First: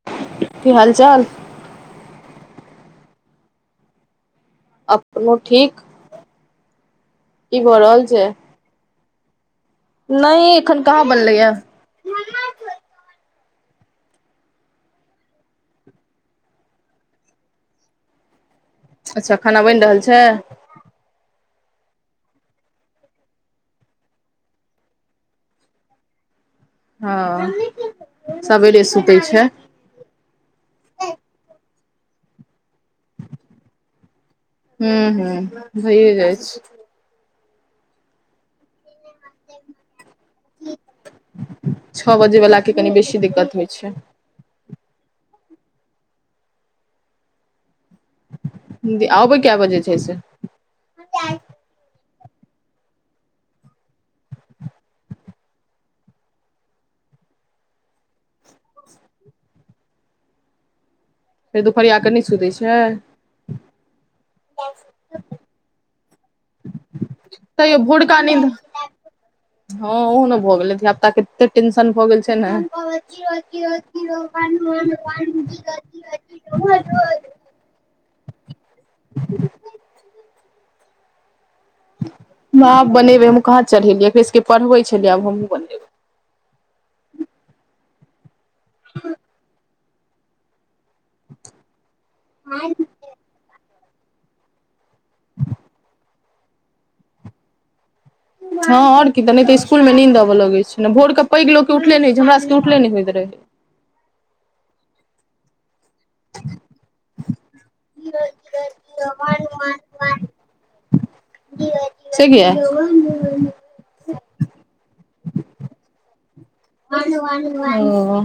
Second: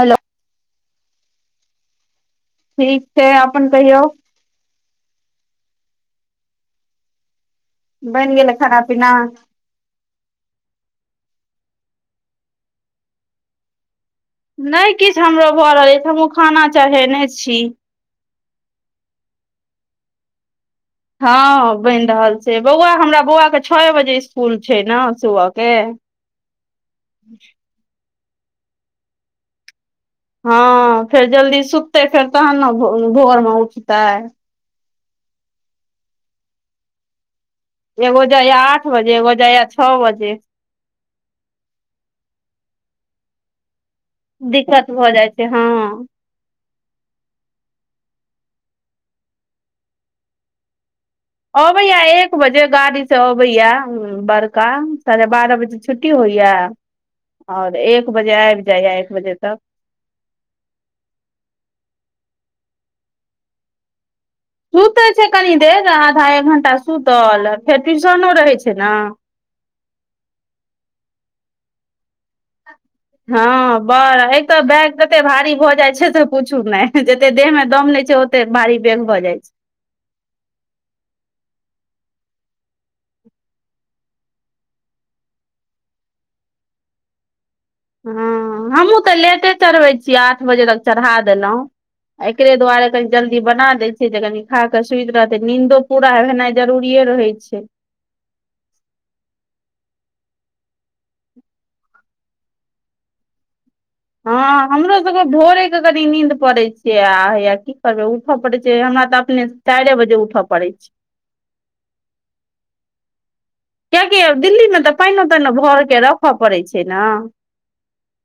Hello की हाल चाल ठीक छै अपन कहियौ अपनो ठीक की भऽ रहल छै बेन गेलै खाना पीना नहि ये एखन कहाँ बनलै या नै किछु हमरो भऽ रहल अछि हमहुँ खाना चढ़ेने छी अच्छा खाना बैन रहल छै हँ बैन रहल छै बौआ हमरा बौआ के छए बजे इसकुल छै ने सुबह के हँ सबेरे सुतै छै। हँ फेर जल्दी सुखतै फेर तहन न भो भोर मे उठतै हू हू भइए जाइ छै एगो जाइया आठ बजे एगो जाइया छ बजे छौ बजे वला के कनी बेसी दिक्कत होइ छै। दिक्कत भऽ जाइ छै हँ आबै क्य बजे छैऐे से अबैये एक बजे गाड़ी से अबैये बड़का साढ़े बारह बजे छुट्टी होइया आओर एक बजे ऐबि जाइया एक बजे तक फेर दुपहरिया के नहि सुतै छै सुतै छै कनि देर आधा एक घंटा सुतल तैयो फेर भोरका ट्यूशनो नींद रहै छै ने हँ ओहो न भऽ गेलै धिया पुता के एते टेंशन भऽ गेल छै ने हँ बड़ एक तऽ बैग तते [inaudible] [inaudible] ओते देह मे दम नै छै ओते बारी बेग भऽ जाइ छै आब बनेबै हम कहाँ चढ़ेलियै एकरे सबके पढ़बै छलियै आब हमहुँ बनेबै हँ हमहूँ तऽ लेटे चढ़बै छीयै आठ बजे तक चढ़ा देलहुँ एकरे दुआरे कनि जल्दी बना देय छियै जे कनी खा क सुंत रहतै नींदो पूरा भेनाइ जरूरिेए रहै छै हँ आओऔर की तऽ नहि तऽ इसकुल मे नीन्द अबय लगैत छै ने भोर के पैग लोक के उठले नहि होइत छै हमरा सब उठले नहि होइत रहे हँ हमरो सबके ढोरे से कनी नींद पड़ै छियै आ हैये की करबै उठऽ पड़ै छै हमरा तऽ अपने चाइरे बजे उठऽ पड़ै छै। से किया कियकि दिल्लीमे तऽ पानिओ तैनो भर क रखय पड़ैत छै न ओ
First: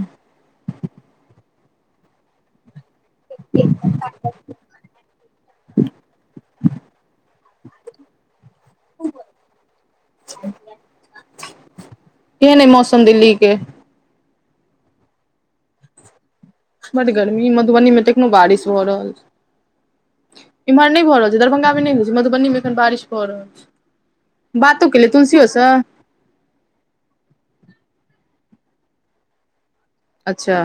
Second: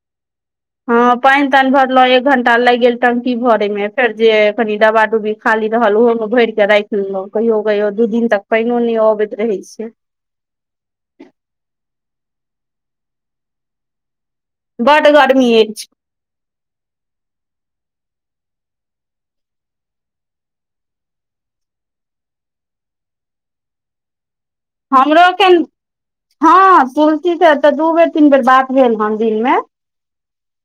हँ पानि तानि भरलहु एक घंटा लागि गेल टंकी भर मे फेर जे कनि दवा डुबी खाली रहल ओहो मे भर के राखि लेलहुँ कहियो कहियो दू दिन तक पानो नहि अबैत रहै छै कने मौसम दि ल्ली के बड गरमी ऐछ बड्ड गरमी मधुबनी मे त एखनो बारिश भऽ रहल छै इम्हर नहि भऽ रहल छै दरभंगा मे नहि हो छै मधुबनी मे एखन बारिश भ रहल छै बातो केलियै हमरो तुलसियो एकन सँ हँ तुलसी त दू बेर तीन बेर बात भेल हन दिनमे अच्छा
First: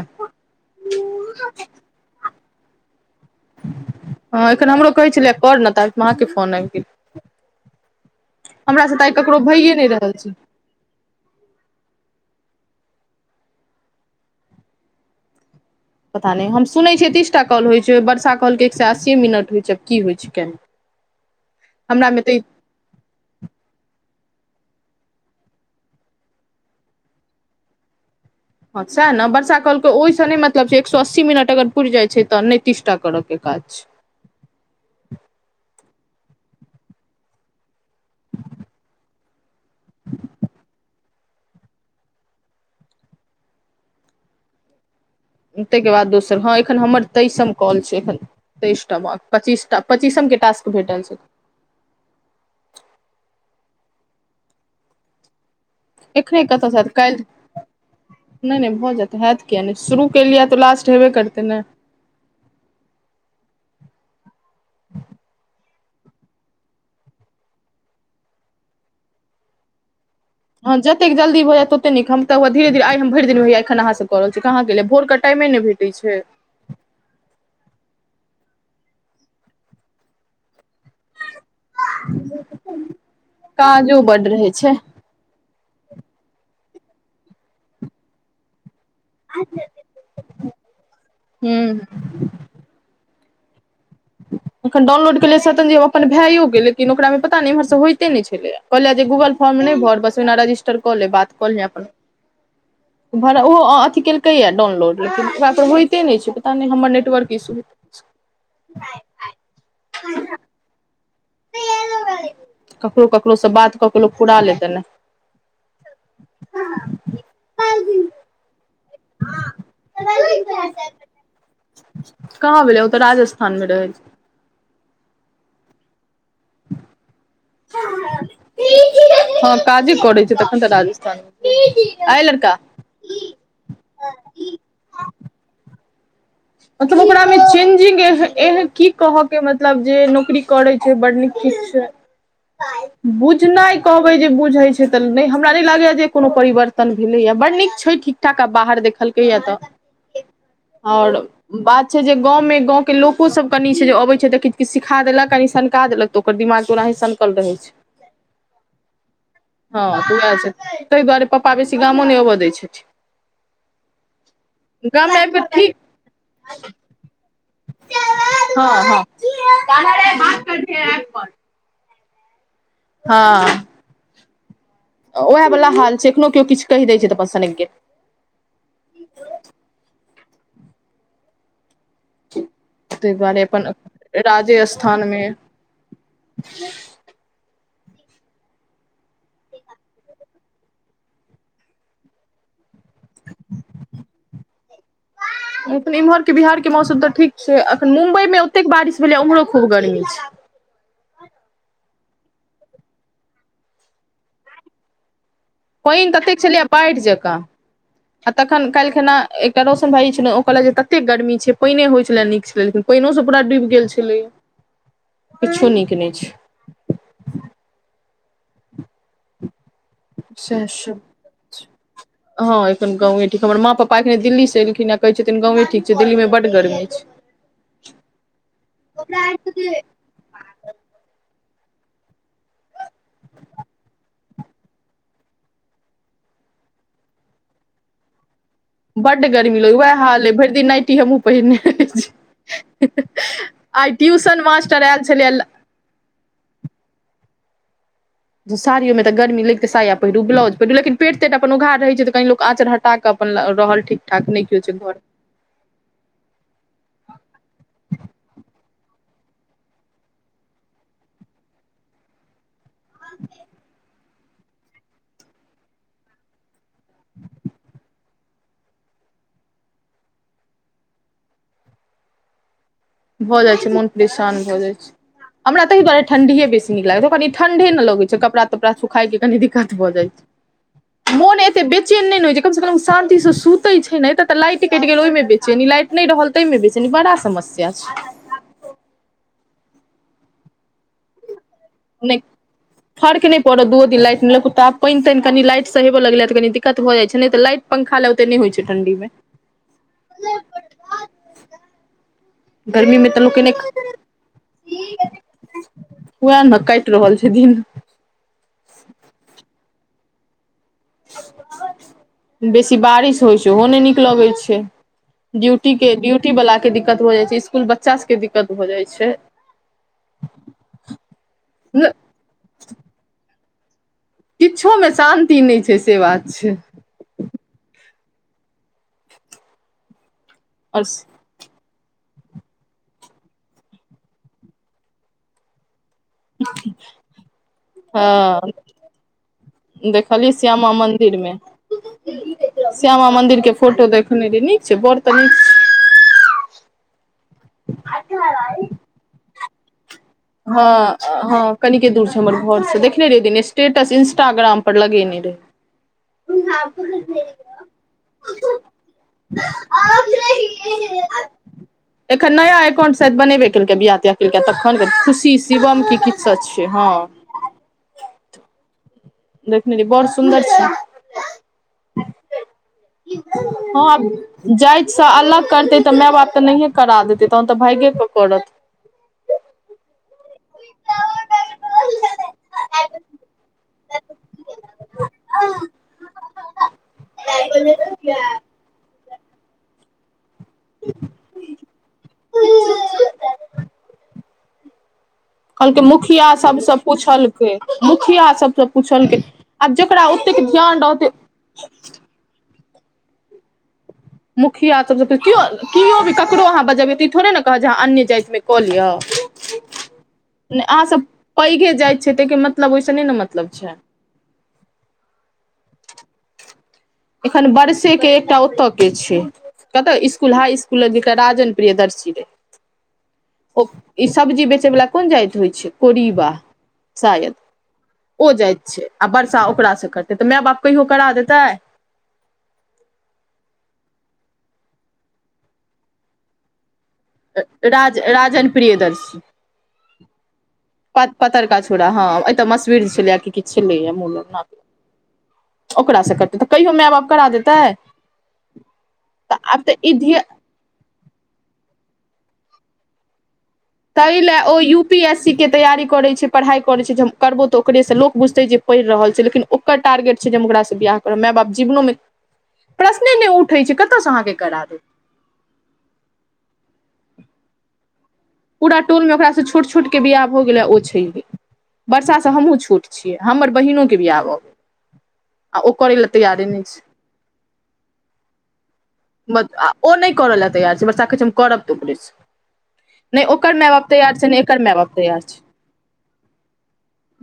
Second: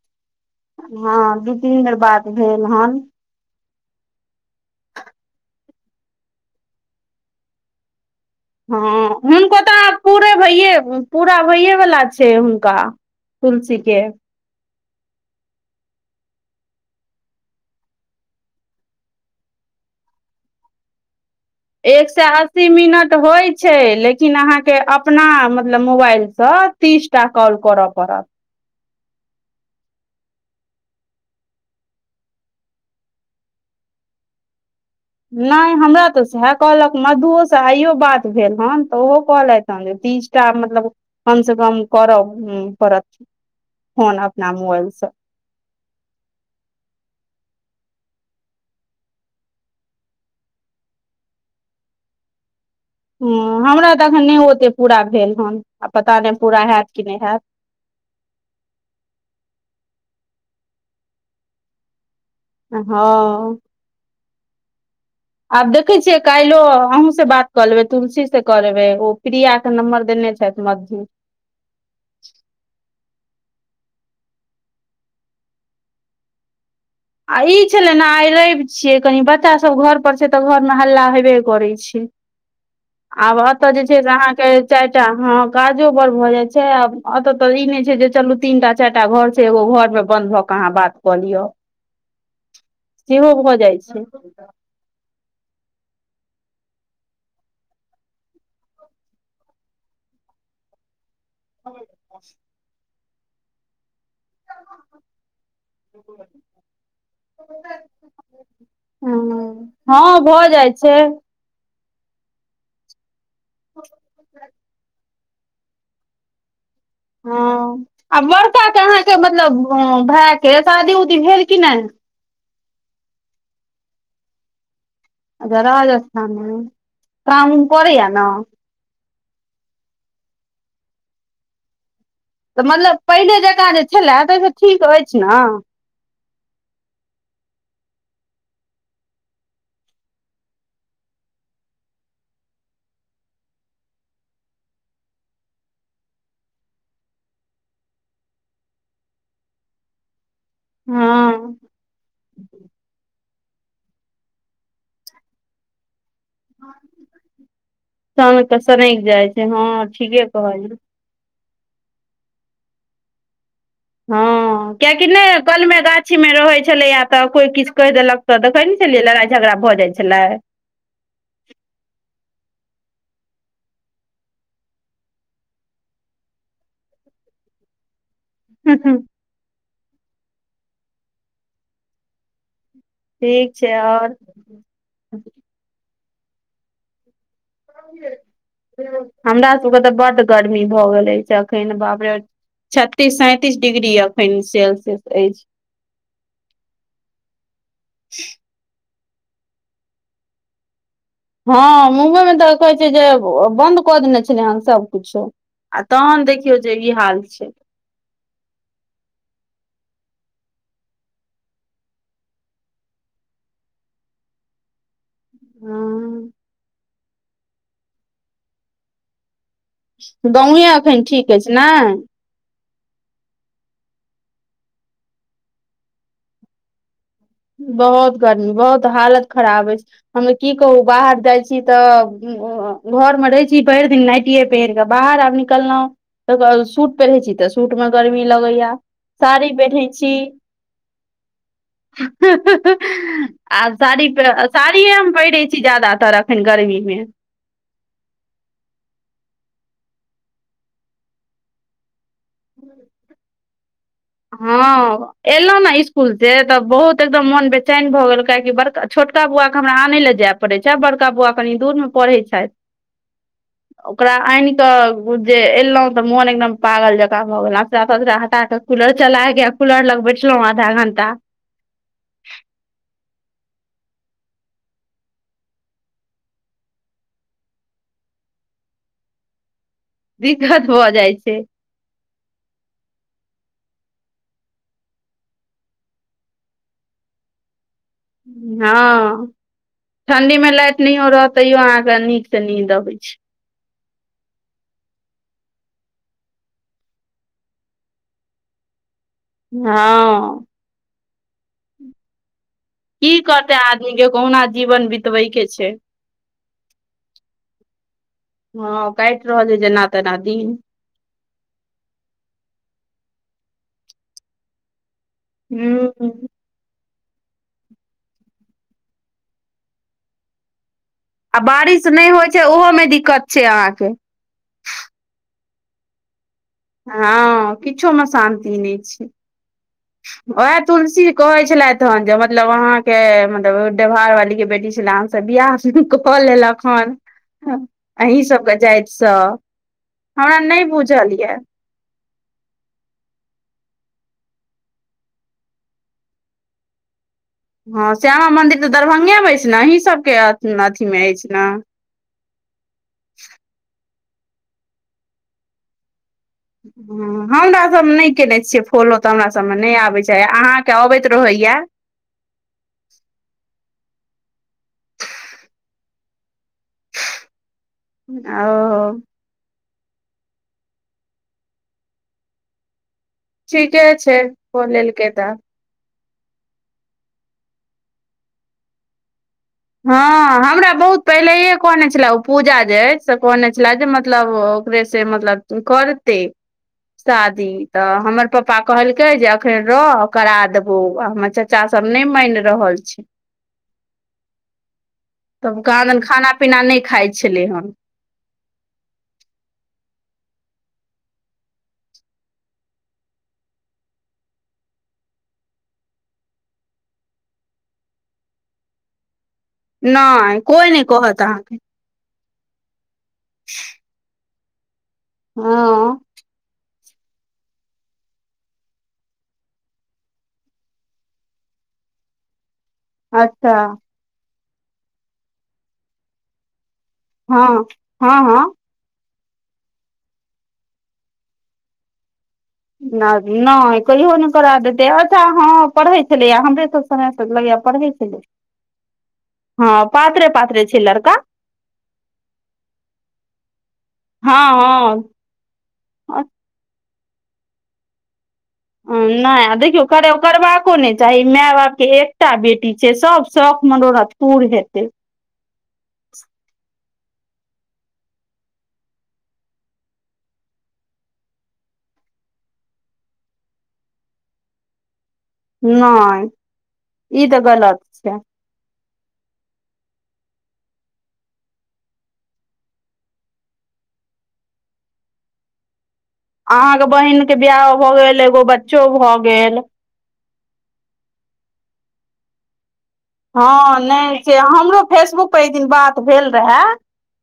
हँ दू तीन बेर बात भेल हन हँ एखन हमरो कहै छलै कर न ताबेतऽ माके फोन आबि गेलै हँ हुनको तऽ पूरे भइयए पूरा होइए वाला छै हुनका तुलसी के पता नहि हम सुनैत छियै तीसटा कॉल होइत छै वर्षा कहलकै एकसँ अस्सीए मिनट होइत छै आब की होइ छै केना एक हमरा से मे आ तऽ अस्सी मिनट होइ छै लेकिन अहाँके अपना मतलब मोबाइलसँ तिसटा कॉल करऽ पड़त सएह ने वर्षा कलके ओहिसँ नहि मतलब छै एक सए अस्सी मिनट अगर पुरि जाइ छै तऽ नै तीसटा करयके काज नहि हमरा तऽ सएह कहलक मधुओ स आइयो बात भेल हन तऽ ओहो कहलैथ तीसटा मतलब कम से कम कर पड़थ फोन अपना मोबाइलसँ ताहिके बाद दोसर हँ एखन हमर तैइसम कॉल छै एखन तेइस टा बाँक पच्चीसटा पच्चीसम के टास्क भेटल छै। हूंम्म हमरा तऽ अखन नहि ओते पूरा भेल हन आ पता नहि एखने पूरा कतयसँ हैत कि काल्हि नहि हैत। नहि नहि भऽ जातै हत कििया नहि शुरू केलियै तऽ लास्ट हेबे करतै नऽ हँ आब देखै छीे कालो अहूं से बात कर लेबैे तुलसी से क लेबै ओ प्रिया के नम्बर देने छै ह जतेक जल भऽ जा तते नीक हम तऽ धरे धीे आइ हम भरि दिन हैया एखन अहाँ कऽ रहल छी कहाँके भोर क टाइमे नहि भेटै छै आई छलै ने आइ रैव छिये कनी बच्चा सब घर पर छै तऽ घर में हल्ला हेबे करै छै आब ओतऽ जे छै काजो से बड्ड अहाँ रहै के छै चाइ हँ काजो बड़ भऽ जाय छै एत त ई नहि छै जे चलू तीनटा चारिटा घर छै एगो घर मे बंद भऽ कऽ अहाँ बात कऽ लिय। हूँ सेहो भऽ जाइ छै अखन डाउनलोड केेलियै सतनजी ओ अपन भेयो के लेकिन ओकरा मे पता नहि इम्हर सब होइते नै छेलैये। कहलिये जे गूगल फॉर्म नहि भर बस ओहिना रजिस्टर कऽ ले बात भाड़ा अथ केलकै या डाउनलोड लेकिन होइते नहि छै पता नहि हमर नेटवर्क इशू हैतेय ह हँ भऽ जाइ छै ककरो ककरोसँ बात कक लोक पुरा लेतै ने हँ [unintelligible] हँ आ बड़का अहाँके मतलब भायके शादी उदी भेल कि नहि कहाँ भेलैय ओ तऽ राजस्थानमे रहै अच्छा राजस्थानमे काम उम करैय छै ने हँ काजे करै छै तखन तऽ राजथान एहि ल तऽ मतलब पहिने जकाँ जे छलै ता से ठीक अछि ने मतलब ओकरा में चेंजिंग ए की कह के मतलब जे नौकरी करे छै बड़ नीक किछु [unintelligible] बुझनाइ कहबै जे बुझैत छै तऽ नहि हमरा नहि लागैए जे कोनो परिवर्तन भेलैए बड़ नीक छै ठीक ठ बाहर देखलकैया तऽ [inaudible] आओर हँ बात छै जे गाँंवमें गाँव के लोको सब कनि छै जे अबे छै त देख किछु सीखा देलक कनि सननका देलक तऽ ओकर दिमाग ओनाही सकल रहै छै सन के सनकि जाइ छै हँ ठीके वएह कहलियै ताहि दुआरे पपापा बेसी गामो नहि अबय दैत छथि हँ कियकि गाममे नहि आबि कऽ ठीक कलमे गाछीमे रहैत छलैएा तऽ कोइ किछु कहि देलक तऽ त कहै हँ ने हँ छलियै लड़ाई झगड़ा भऽ जाय छलै हँ उएह वला हाल छै एखनो केओ किछु कहि दैत छै तऽ अपन सनक गेल [inaudible] ताहि दुआरे ठीक अपन छै आओर राजस्थानमे हमरा सभके तऽ बड्ड गर्मी भऽ गेल अछि एखन बापरे छत्तीस सैंतीस डिग्री अखन सेल्सियस अछि लिन इम्हर के बिहार के मौसम तऽ ठीक छै अखन मुम्बई मे ओतेक बारिश भेलै उम्हरो खूब गर्मी छै हँ मुम्बइमे तऽ कहै छै जे बन्द कऽ देने छलियै हेन सबकिछो आ पानि तहन ततेक देखियौ छलैया जे ई बाढ़ि हाल जकाँ छै आ तखनाल्खना एकटा रौशन भाईी छलहु ओ कहलक जे ततेक गर्मी छै पिने होइ छलै नीक छलै लेकिन पानि से पड़ा डूबि गेल छलैा किछो नीक नहि छै हँ गाँवो सएह सब एखन ठीक अछि ने हँ एखन गाँवे ठीक हमर माँ पापा एखनि दिल्लीसँ एलखिन आ कहै छथिन गाँवे ठीक छै दिल्लीमे बड गर्मी छै बहुत गर्मी बहुत हालत खराब अछि हममे की कहू बाहर जाइ छी तऽ घर में रहे छी भरि दिन नाटिये पहिर के बाहर आब निकललहुँ त सूट पहिर छी तऽ सूट में गर्मी लगैया बड साड़ी गर्मी लगै पहिरै वएह छी हाल अए भरि दिन नटी हमहु पहिने रहै आब छीआइ ट्यूशन मास्टर आयल छलिय ज्यादातर अखन गर्मी मे स साड़ियो तऽ गर्मी लग तऽ साया पहिरू ब्लाउज पहिरु लेकिन पेट अपन उघार रहै छैऽ तऽ कनि लोक आँचर हटा कऽ अपन रहल ठीक ठाक नहि हँ केओ छै घर एलहु ने स्कूल से तऽ बहुत एकदम मोन बेचैन भए गेल काहेकि बड़का छोटका बउआ के हमरा आन ले जायब पढ़ैत छै आ बड़का बौआ कनि दूर मे पढ़ैत छथि आ [inaudible] ओकरा आनि कऽ जे एलहुँ तऽ मोन एकदम पागल जकाँ भऽ गेल अचरा तचरा हटा कऽ कूलर चलाके कूलर लग बैठलहुं आधा घं्टा भऽ जाइ छै मन परशन भऽ जाइ छै हमरा ताहिआरे ठंडीए बेस नीक लागे छै कनि ठंडे ने लग छै कड़ापड़ा सुखइ के कनि कछ भऽ दिक्कत भऽ जाइ जाए छै मन ए बेचे न नहि ने होइ छै कम से कम शं से सुते छै ने तऽ लाट कटि गेल ओहिमे बेचे न लाइट नहि रहल ताहिमे बेस बड़ा समस्या छै हँ ठंडी में लाइट नहियो रह तैयो अह नहि फरके नहि पर दू दिन लाइट लके तऽ आब पइन- तैंन लइटसँ हे लगलै तऽनी दिक्कत भ जाइ छै ने तऽ लाइट पंखा लग ओते नहि होइ छै ठंडी मे हँ गर्मी मे की तऽ लोक करते एने आदमी के कहुना जीवन बितबै के छै उएह ने काटि रहल छै दिन हँ काटि रहल छै जेना तेना दिन बेसी बारिश होइ छै ओहो नहि नीक लगैत छै ्यूटी हूँ के ्यूटी बला दिक्कत हो जाइ छै इसकुल बच्चा सबके दिक्कत हो जाइ छै आ बारिश नहि होइ छै ओहो में दिक्कत छै अहाँके किछोमे शान्ति नहि छै से बात छै हँ किछो मे शान्ति नहि छै ओएह आओर तुलसी कहे छलथिथ हेन जे मतलब वहाँ के मतलब ्यवहार वाली के बेटी छले त बियाह सब कऽ लेलक हन अही सब हँ के जातिसँ देखलियै हमरा नहि श्यामा मन्दिर बुझल यऽ मे श्यामा मंदिर के फोटो देखने रे नीक छै बड़ तऽ नीक छै हँ श्यामा मंन्दिर तऽ दरभंगे मे अछि ने अहीं सबके अथी मे अछि ने क दूर छै हमर घर से देखने रहय दने स्टेटस इंस्टाग्राम पर लगेने रहे [inaudible] ह हमरासभमे नहि कयने छियै फॉलो तऽ हमरासभमे नहि आबैत छै अहाँके अबैत रहैए एखन नया एकाउंट सब बनेबे केलकै बियिया तिया केलकै तखन गे खुशी शिवम के कित्सक छियै हँ ओ देखनेरी बड़ सुन्दर छी ठीके छै हँ कऽ जाइत से लेलकै तऽ अललग करते तऽ माय बाप तऽ नहि करा देते तहन तऽ भागे के पड़त हँ हमरा बहुत पहिलेे कहने छलए ओ पूजा जे अछि से कहने छले जे मतलब ओकरे से मतलब करते शादी तऽ हमर पापा कहल े जे अखन रह करा देबौ आ हमर चाचा सब नहि मानि रहल छै तब कहलकै कहादन मुखिया खाना पीना सबसँ नहि खाइ छलै पूछलकै हन ठिया सबसे पुछलकै जकरा ओतेक ध्यान रहतै मुखिया सभके केओ केओ भी ककरो अहाँ बजबै तऽ ई थोड़े ने कहत जे अहाँ अन्य जातिमे कऽ लिअ नहि कोइ नहि अहाँसभ कहत अहाँके पैघे जाइत छियै ताहिके मतलब ओहिस नहि ने मतलब छै हँ एखन बरसेके एकटा ओतऽ के छै कतय school high school Rajan Priyadarshi रहे अच्छा ओ ई सब्जी बेचे वला कोन जाात होइ छै कुरीबा शायद हँ हँ ओ हँ जाइत छै आ वर्षा ओकरासँ करतै तऽ माय बाप कहियो करा देतै नहि नहि कहियो नहि करा देते अच्छा हँ पढ़ै छलैए हमरे तऽ राज राजन प्रियदर्श हँ पातरे पातरे छै प लड़का पतरका छौड़ा हँ एतऽ मशीर छलैया कि छलैए मुदा हँ ओकरासँ हँ करतै तऽ कहियो माय बाप करा देतै तऽ नहि आ आब तऽ देखियौ ई धिया करबाको नहि चाही माय बापके एकटा बेटी छै सभ शौक मनोरथ ताहि लए पूर ओ यू हेतै पी एस सी के तैयारी करैत छै पढ़ाइ करैत छै जे हम करबौ तऽ ओकरेसँ लोक बुझतै जे पढ़ि रहल छै लेकिन ओकर टारगेट छै जे हम ओकरासँ ब्याह करब माय बाप जीवनोमे प्रश्ने नहि उठै छै कतय से अहाँके करा दे नहि ई तऽ गलत छै पूरा टोलमे ओकरासँ छोट छोटके बियाह भ हो गेलै ओ छैही वर्षासँ हमहुूँ छोट छियै हमर बहिनोके बियाह भ गेलै आ ओकर ल तऽ यार अहाँके बहिनक के बियाह भए गेल एगो बच्चो भए छै गेल आ ओ नहि करऽ लए तैयार छै वर्षा कहै छैहम करब त ओकरे स हँ नहि छै जे एकर माय हमरो बाप तैयार फेसबुक पर छै एक दिन बात भेल रहए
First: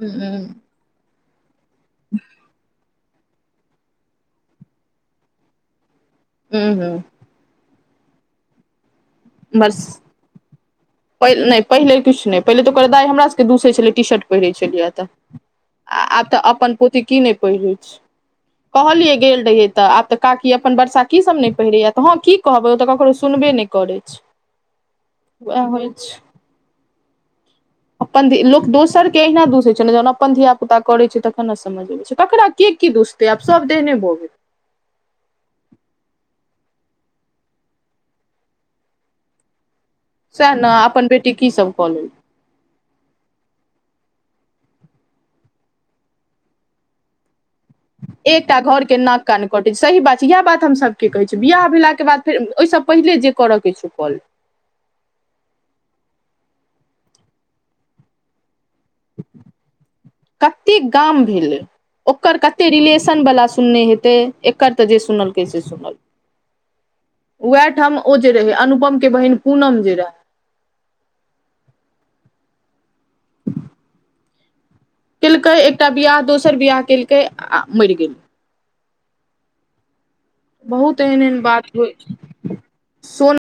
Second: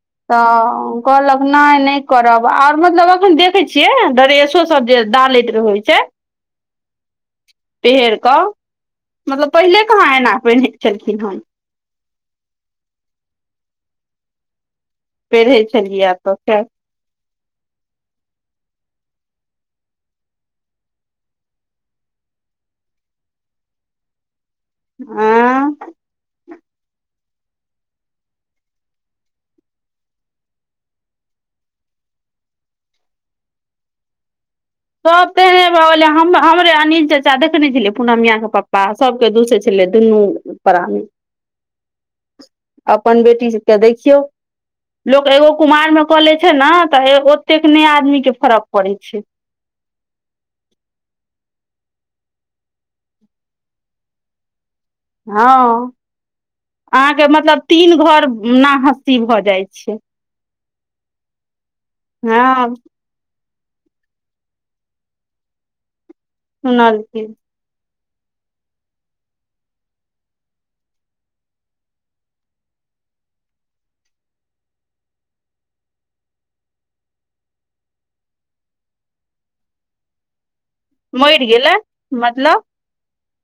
हूँ हूँ तऽ कहलक नहि नहि करब आर मतलब अखन देखे छियै ड्रेसो सब जे डालैत रहै छै हू हू पैरे कऽ मतलब पहिले बस कहाँ एना पने? नहि, पहिले किछु नहि। पहिले तऽ ओकर दाइ हमरा सभके दूसै छलै, टी शर्ट पहिरैत छलियै तऽ। पहिरै छलियै आब तऽ खैर अपन पोथी की नहि पढ़ैत छै? कहलियै, गेल रहियै तऽ आब तऽ काकी अपन वर्षा की सब नहि पहिरैया तऽ? हँ की। कहब, ओ तऽ ककरो सुनबे नहि करै छै। हा उए होइ छै। अपन लोक दोसरके अहिना दोष दैत छै ने, जहन अपन धिया पुता करै छै तखन ने बुझाइत छै ओकरा के की दोष देब। तऽ आब सभ देहने भोगे। सभ तऽ हे भऽ हमरे अनिल चाचा देखे नहि छलियै, पूनम मियाके पप्पा सभके दूसै। छलै दुनू सएह ने प्राणी। अपन बेटी की सभ कऽ लेलकै अपन बेटी सभके देखियौ, लोक एगो कुमारिमे कऽ लै छै ने तऽ ओ एतेक नहि, आदमीके फरक पड़ै छै। कटैत छै, सही बात छै। इएह बात हमसभके कहैत छी, बिआह भेलाके बाद फेर ओहिसँ पहिले जे करऽके छै, कॉल हँ, अहाँके मतलब तीन घर ने? कतेक गाम भेल ओकर? कतेक? हँ नऽ, बला सुनने हेतै एकर तऽ जे सुनलकै से सुनलकै। सुनलखिन। वएह ठाम ओ जे रहै, अनुपमके बहिन पूनम जे रहै। केलकै एकटा बियाह, दोसर बियाह केलकै आ मरि गेल। बहुत एहन एहन मरि बात गेलै होइ, मतलब सोन।